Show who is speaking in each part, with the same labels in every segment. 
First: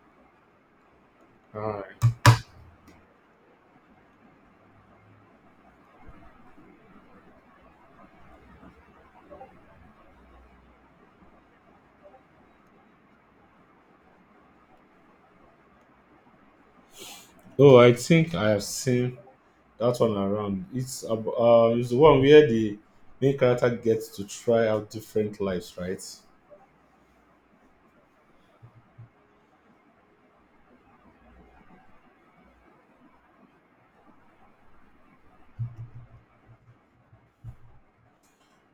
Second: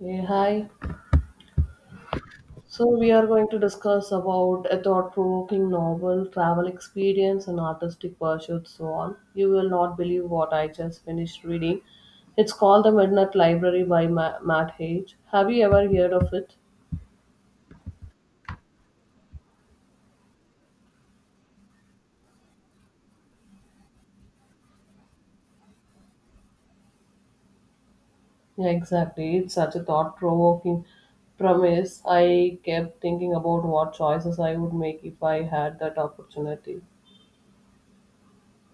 Speaker 1: Yeah, hi.
Speaker 2: Alright.
Speaker 1: So we are going to discuss about a thought-provoking novel, travel experience, and artistic pursuits, so on. You will not believe what I just finished reading. It's called The Midnight Library by Matt Hage. Have you ever heard of it?
Speaker 2: Oh, I think I have seen that one around. It's the one where the main character gets to try out different lives, right?
Speaker 1: Yeah, exactly. It's such a thought-provoking premise. I kept thinking about what choices I would make if I had that opportunity.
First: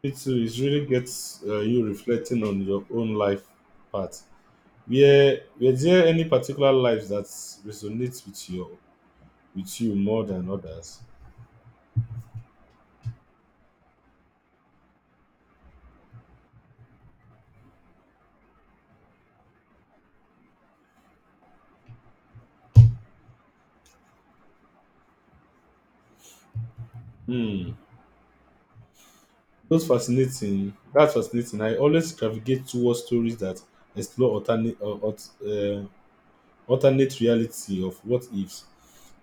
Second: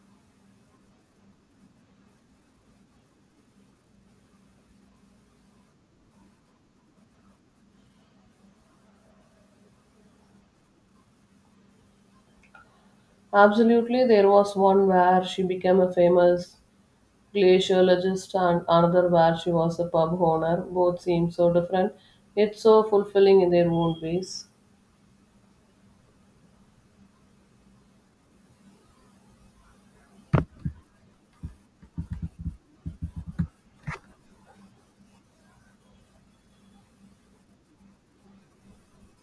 Speaker 2: It too, it really gets you reflecting on your own life path. Were there any particular lives that resonates with your with you more than others?
Speaker 1: Absolutely, there was one where she became a famous glaciologist and another where she was a pub owner. Both seem so different, yet so fulfilling in their own ways.
Speaker 2: Hmm. That's fascinating. That's fascinating. I always navigate towards stories that explore alternate reality of what ifs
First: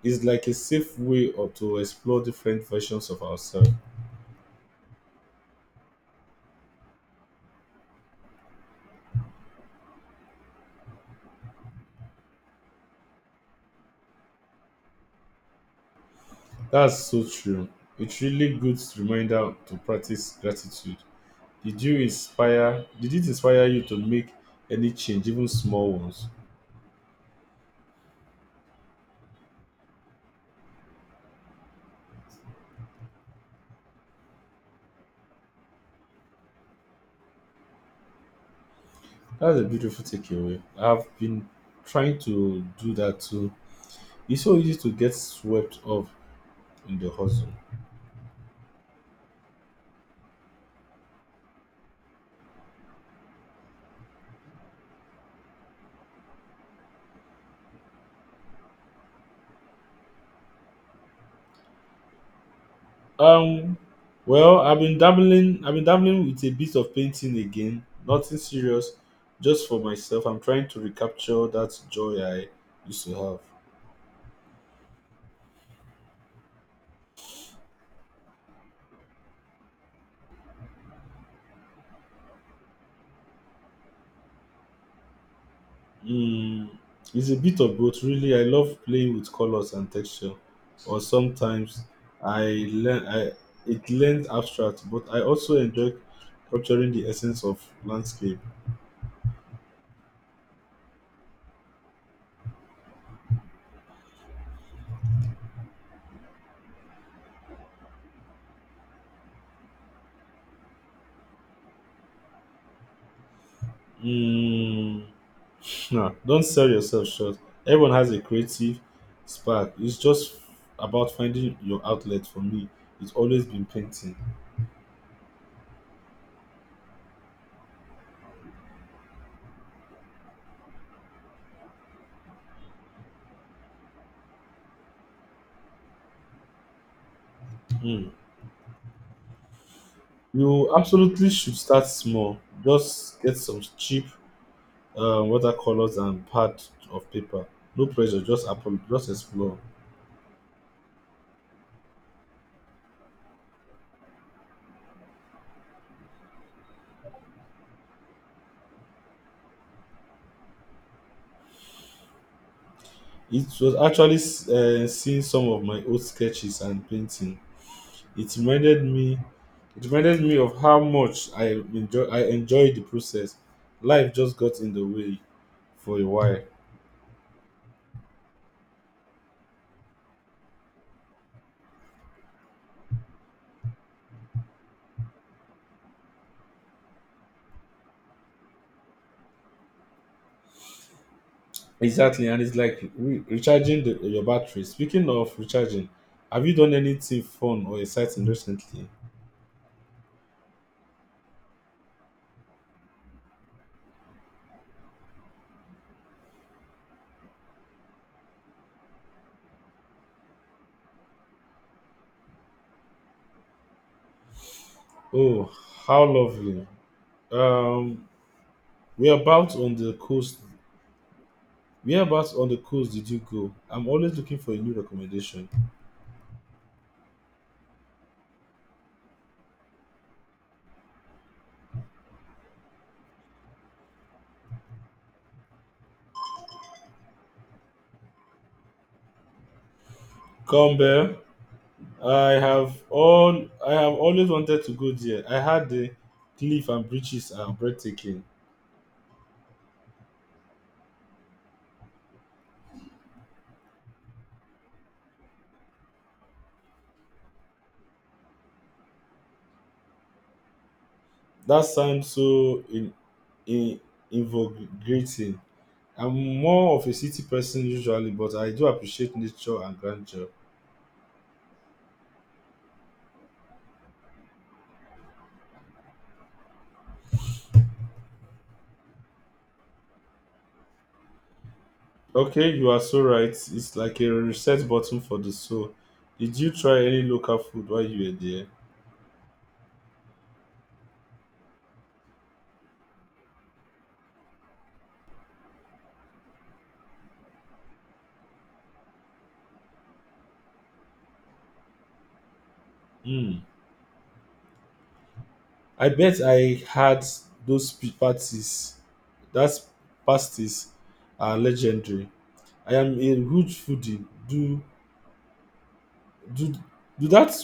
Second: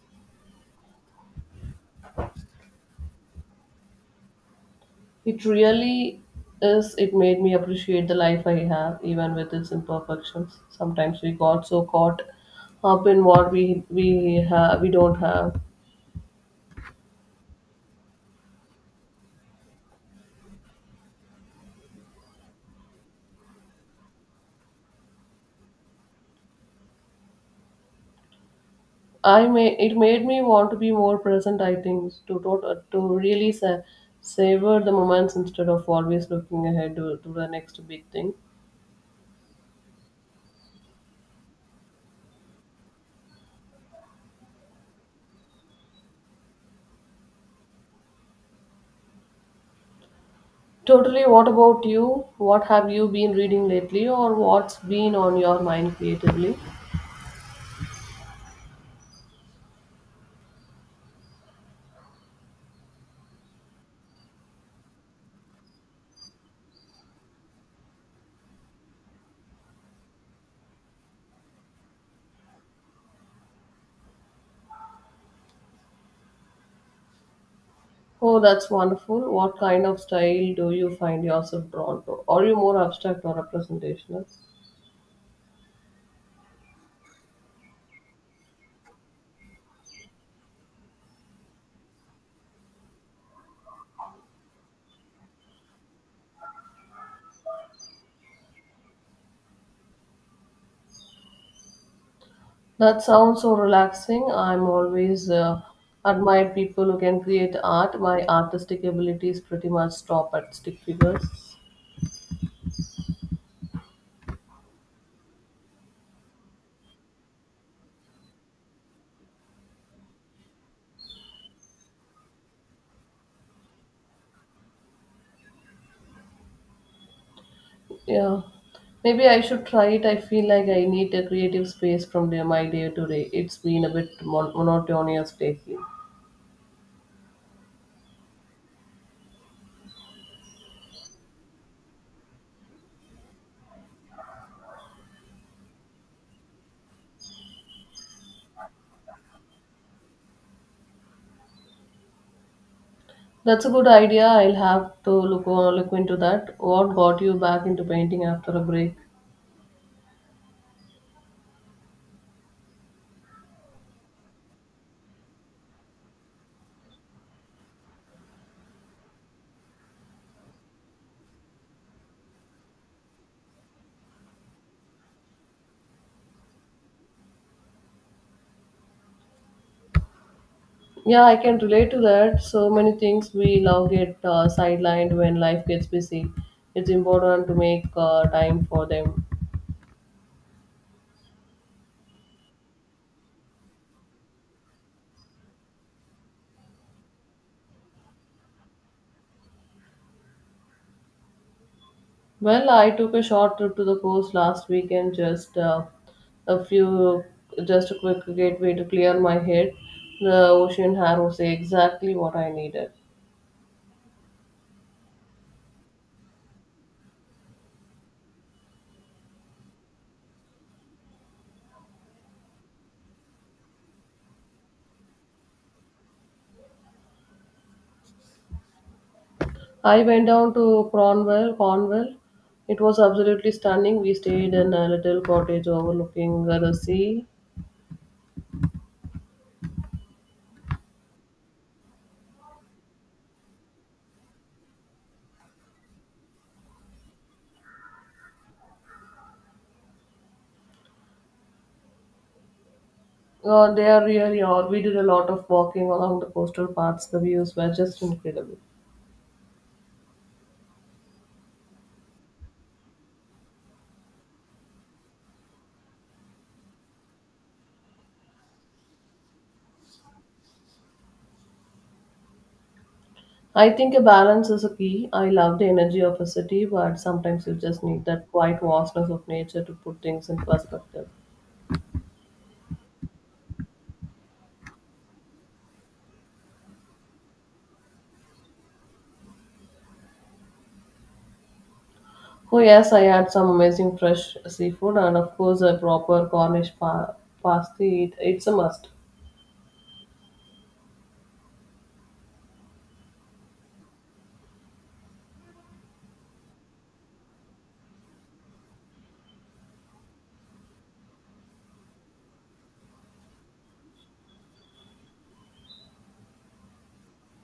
Speaker 2: is like a safe way or to explore different versions of ourselves.
Speaker 1: It really is, it made me appreciate the life I have, even with its imperfections. Sometimes we got so caught up in what we have we don't have.
Speaker 2: That's so true. It's really good reminder to practice gratitude. Did you inspire did it inspire you to make any change, even small ones?
Speaker 1: I may it made me want to be more present. I think to really savor the moments instead of always looking ahead to the next big thing.
Speaker 2: That's a beautiful takeaway. I've been trying to do that too. It's so easy to get swept up in the hustle.
Speaker 1: Totally. What about you? What have you been reading lately, or what's been on your mind creatively?
Speaker 2: Um, well, I've been dabbling with a bit of painting again. Nothing serious, just for myself. I'm trying to recapture that joy I used to have.
Speaker 1: Oh, that's wonderful. What kind of style do you find yourself drawn to? Are you more abstract or representational?
Speaker 2: Mm, it's a bit of both, really. I love playing with colors and texture, or sometimes I learn. I it learns abstract, but I also enjoy capturing the essence of landscape.
Speaker 1: That sounds so relaxing. I'm always admired people who can create art. My artistic abilities pretty much stop at stick figures.
Speaker 2: Mm, No, don't sell yourself short. Everyone has a creative spark. It's just about finding your outlet. For me, it's always been painting.
Speaker 1: Yeah. Maybe I should try it. I feel like I need a creative space from my day to day. It's been a bit monotonous lately.
Speaker 2: Hmm. You absolutely should start small. Just get some cheap watercolors and pad of paper. No pressure. Just explore.
Speaker 1: That's a good idea. I'll have to look into that. What got you back into painting after a break?
Speaker 2: It was actually seeing some of my old sketches and painting It reminded me it reminded me of how much I enjoyed the process. Life just got in the way for a while.
Speaker 1: Yeah, I can relate to that. So many things we love get sidelined when life gets busy. It's important to make time for them.
Speaker 2: Exactly, and it's like recharging your battery. Speaking of recharging, have you done anything fun or exciting recently?
Speaker 1: Well, I took a short trip to the coast last weekend. A few, just a quick gateway to clear my head. The ocean had was exactly what I needed.
Speaker 2: Oh, how lovely! Um, whereabouts on the coast? Whereabouts on the coast did you go? I'm always looking for a new recommendation.
Speaker 1: I went down to Cornwall. Cornwall. It was absolutely stunning. We stayed in a little cottage overlooking the sea.
Speaker 2: Come bear. I have all I have always wanted to go there. I heard the cliff and bridges are breathtaking.
Speaker 1: They are really all. We did a lot of walking along the coastal paths. The views were just incredible.
Speaker 2: That sounds so in invigorating. I'm more of a city person usually, but I do appreciate nature and grandeur.
Speaker 1: I think a balance is a key. I love the energy of a city, but sometimes you just need that quiet vastness of nature to put things in perspective.
Speaker 2: Okay, you are so right. It's like a reset button for the soul. Did you try any local food while you were there?
Speaker 1: Oh yes, I had some amazing fresh seafood and of course a proper Cornish pasty. It's a must.
Speaker 2: Hmm. I bet I had those parties. That's pasties are legendary. I am a huge foodie. Do do do that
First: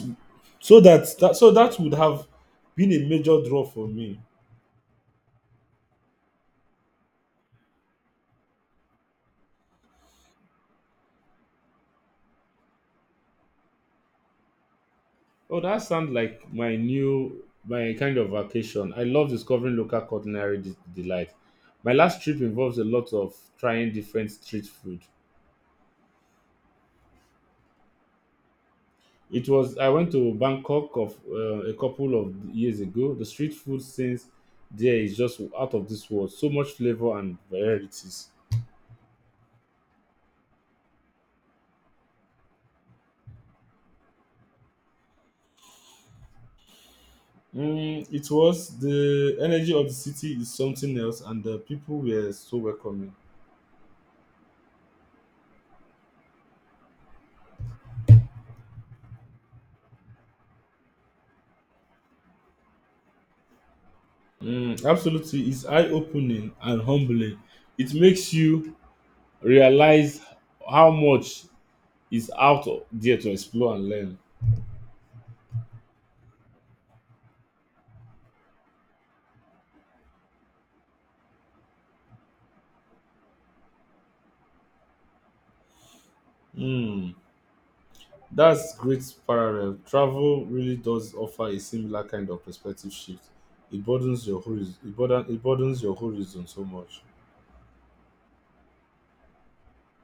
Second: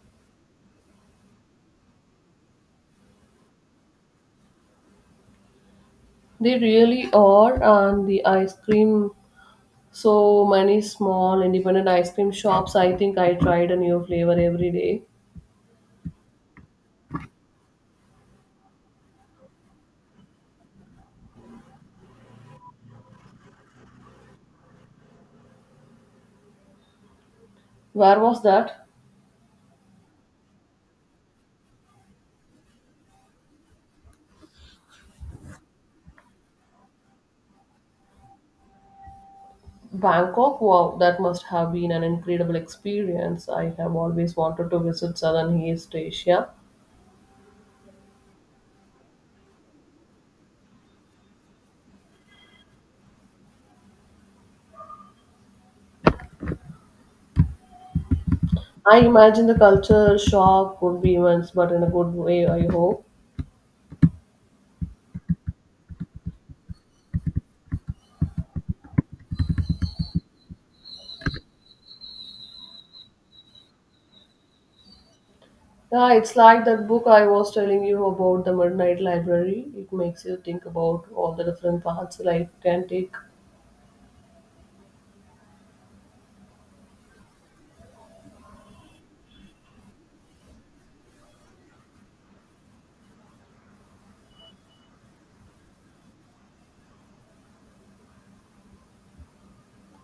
Speaker 2: so that, that so that would have been a major draw for me.
Speaker 1: They really are, and the ice cream, so many small independent ice cream shops. I think I tried a new flavor every day.
Speaker 2: Oh, that sounds like my kind of vacation. I love discovering local delight. My last trip involves a lot of trying different street food.
Speaker 1: Where was that?
Speaker 2: It was I went to Bangkok of a couple of years ago. The street food since there is just out of this world. So much flavor and varieties.
Speaker 1: Bangkok? Wow, that must have been an incredible experience. I have always wanted to visit Southern East Asia.
Speaker 2: It was the energy of the city is something else, and the people were so welcoming.
Speaker 1: I imagine the culture shock would be immense, but in a good way, I hope.
Speaker 2: Absolutely, it's eye opening and humbling. It makes you realize how much is out there to explore and learn.
Speaker 1: Yeah, it's like that book I was telling you about, The Midnight Library. It makes you think about all the different paths life can take.
Speaker 2: Mm, that's great parallel. Travel really does offer a similar kind of perspective shift. It broadens your horizon. It broadens your horizon so much.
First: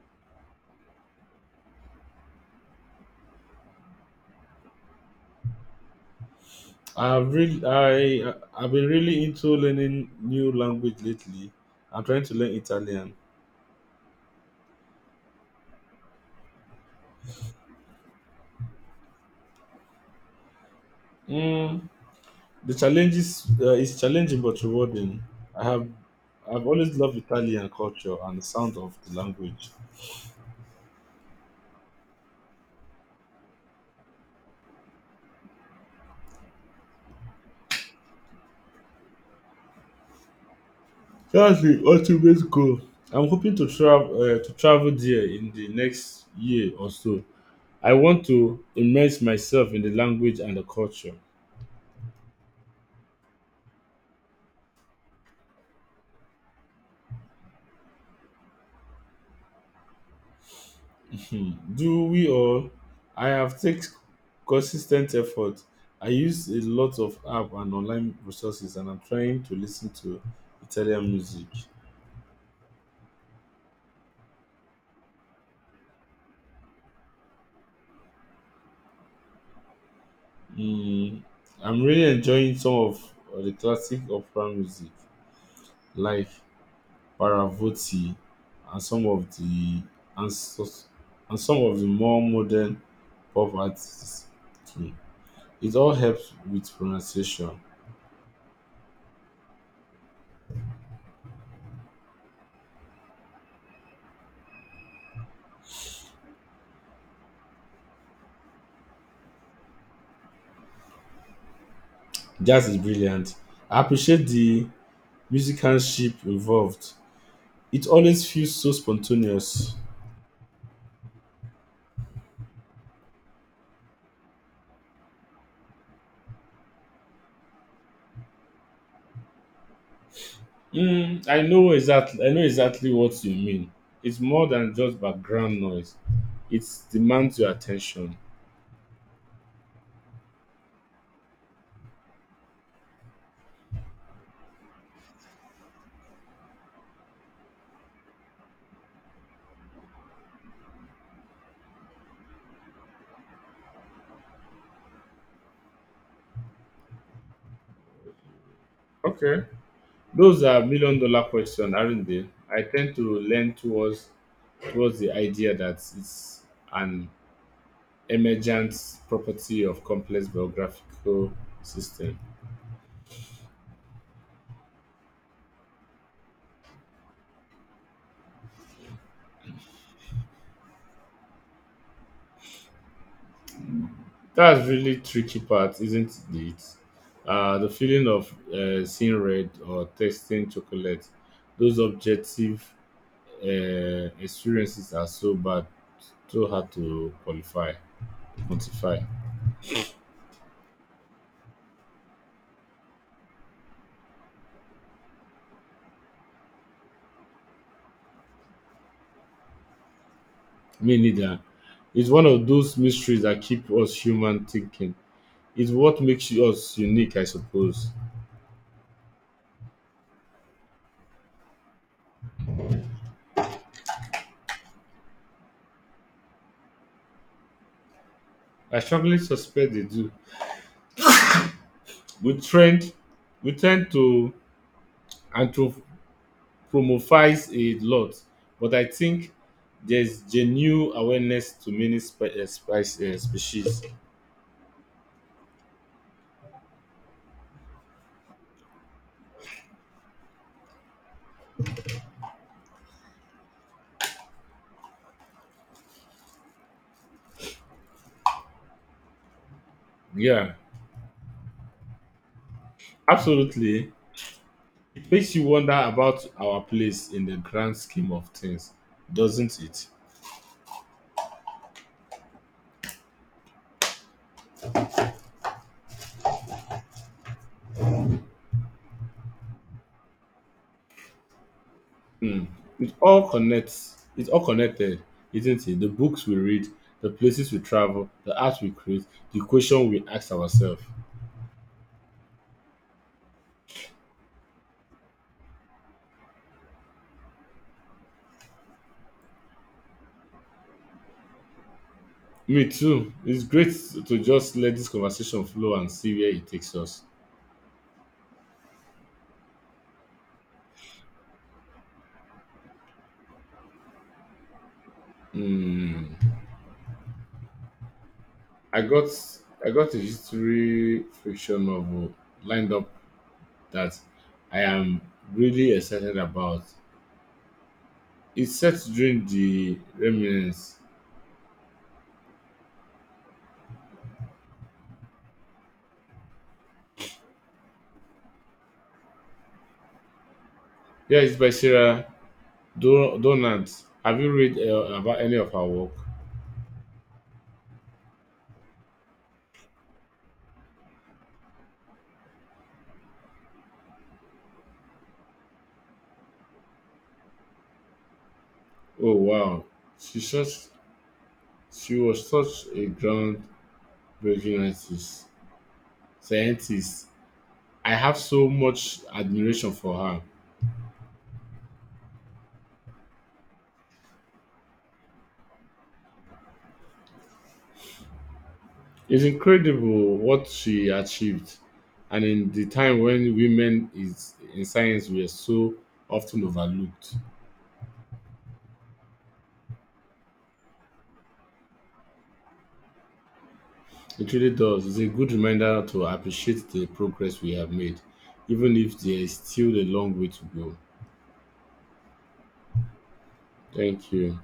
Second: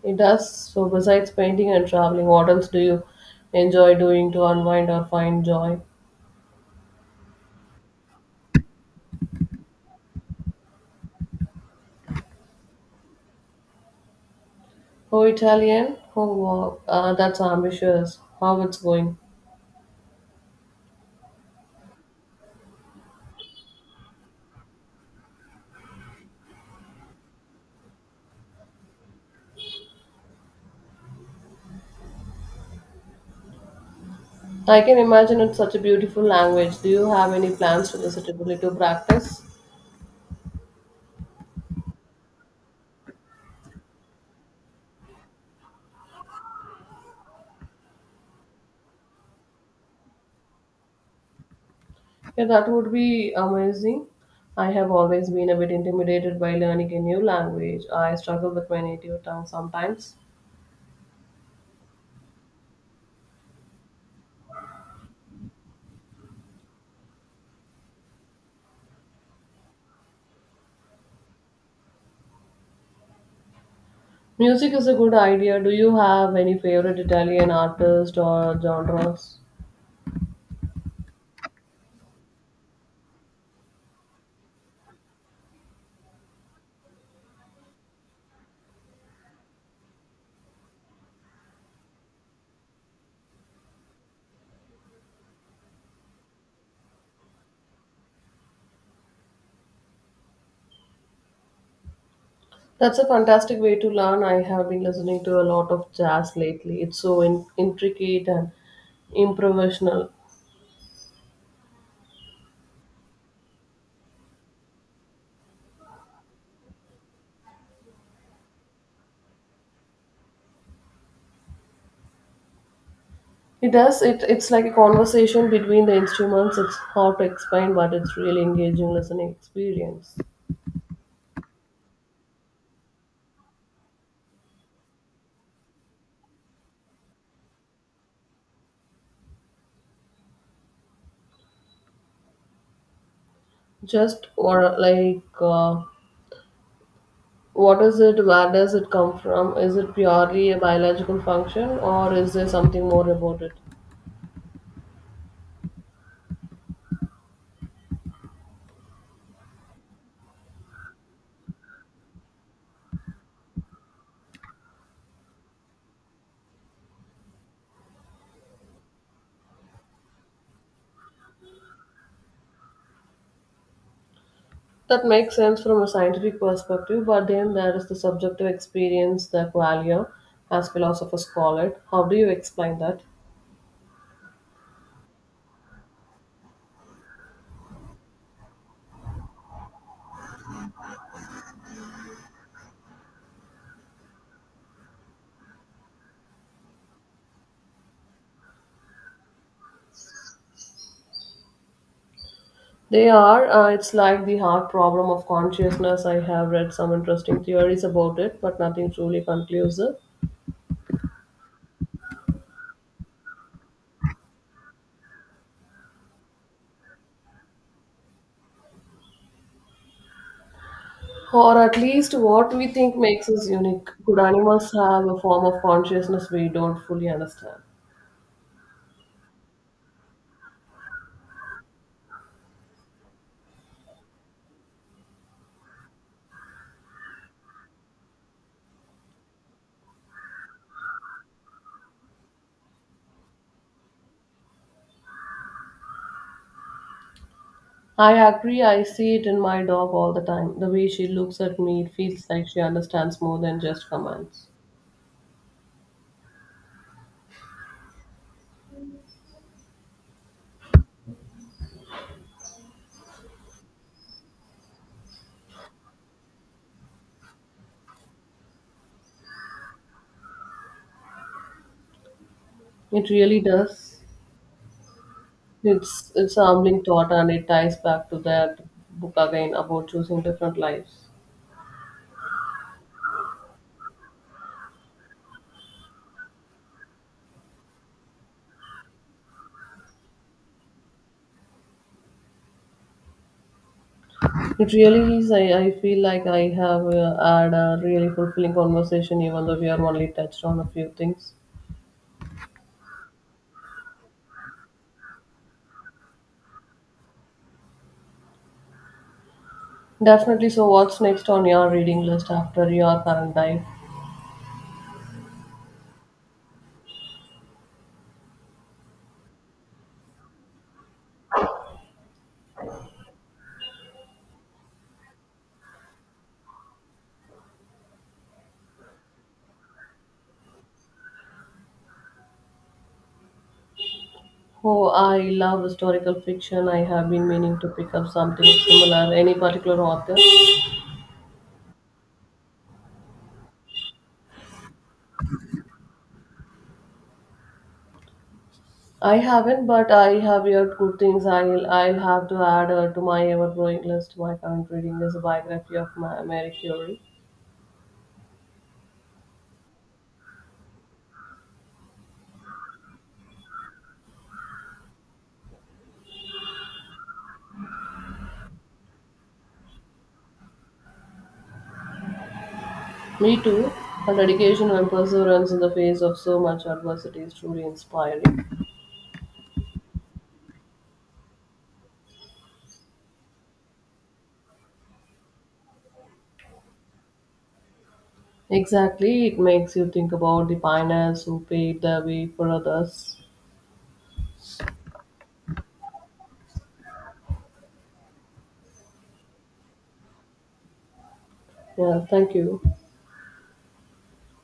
Speaker 1: It does. So, besides painting and traveling, what else do you enjoy doing to unwind or find joy?
Speaker 2: I've been really into learning new language lately. I'm trying to learn Italian.
Speaker 1: Oh, Italian? Oh, wow. That's ambitious. How it's going?
Speaker 2: Mm, the challenge is challenging but rewarding. I have I've always loved Italian culture and the sound of the language.
Speaker 1: I can imagine it's such a beautiful language. Do you have any plans to visit Italy to practice?
Speaker 2: That's the ultimate goal. I'm hoping to travel there in the next year or so. I want to immerse myself in the language and the culture.
Speaker 1: Yeah, that would be amazing. I have always been a bit intimidated by learning a new language. I struggle with my native tongue sometimes.
Speaker 2: Hmm. Do we all? I have taken consistent effort. I use a lot of app and online resources, and I'm trying to listen to Italian music.
Speaker 1: Music is a good idea. Do you have any favorite Italian artist or genres?
Speaker 2: Hmm. I'm really enjoying some of the classic opera music, like Paravotti, and some of the and, so- and some of the more modern pop artists. Hmm. It all helps with pronunciation.
Speaker 1: That's a fantastic way to learn. I have been listening to a lot of jazz lately. It's so intricate and improvisational.
Speaker 2: Jazz is brilliant. I appreciate the musicianship involved. It always feels so spontaneous.
Speaker 1: It does. It's like a conversation between the instruments. It's hard to explain, but it's really engaging listening experience.
Speaker 2: I know exactly what you mean. It's more than just background noise. It demands your attention.
Speaker 1: Just or what is it? Where does it come from? Is it purely a biological function, or is there something more about it?
Speaker 2: Okay, those are million dollar questions, aren't they? I tend to lean towards the idea that it's an emergent property of complex biographical system.
Speaker 1: That makes sense from a scientific perspective, but then there is the subjective experience that value, as philosophers call it. How do you explain that?
Speaker 2: That's really tricky part, isn't it? The feeling of seeing red or tasting chocolate, those objective experiences are so hard to quantify.
Speaker 1: They are. It's like the hard problem of consciousness. I have read some interesting theories about it, but nothing truly conclusive.
Speaker 2: Me neither. It's one of those mysteries that keep us human thinking. It's what makes us unique, I suppose.
Speaker 1: Or at least what we think makes us unique. Could animals have a form of consciousness we don't fully understand?
Speaker 2: I strongly suspect they do. We trend, we tend to anthrop- promothies a lot, but I think there's genuine awareness to many species.
Speaker 1: I agree. I see it in my dog all the time. The way she looks at me, it feels like she understands more than just commands.
Speaker 2: Yeah, absolutely. It makes you wonder about our place in the grand scheme of things, doesn't it?
Speaker 1: It really does. It's a humbling thought, and it ties back to that book again about choosing different lives.
Speaker 2: Hmm. It all connects. It's all connected, isn't it? The books we read, the places we travel, the art we create, the question we ask ourselves.
Speaker 1: It really is. I feel like I have had a really fulfilling conversation, even though we are only touched on a few things.
Speaker 2: Me too. It's great to just let this conversation flow and see where it takes us.
Speaker 1: Definitely. So, what's next on your reading list after your current dive?
Speaker 2: Hmm. I got I got a history fiction novel lined up that I am really excited about. It's set during the Remnants.
Speaker 1: Oh, I love historical fiction. I have been meaning to pick up something similar. Any particular author?
Speaker 2: Yeah, it's by Sarah Donant. Have you read about any of her work?
Speaker 1: I haven't, but I have heard good things. I'll have to add to my ever-growing list. My current reading is a biography of Mary Curie.
Speaker 2: Oh wow, she such she was such a groundbreaking artist, scientist. I have so much admiration for her.
Speaker 1: Me too. Her dedication and perseverance in the face of so much adversity is truly inspiring.
Speaker 2: It's incredible what she achieved, and in the time when women is in science were so often overlooked.
Speaker 1: Exactly, it makes you think about the pioneers who paved the way for others.
Speaker 2: It really does. It's a good reminder to appreciate the progress we have made, even if there is still a long way to go.
Speaker 1: Yeah, thank you.
Speaker 2: Thank you.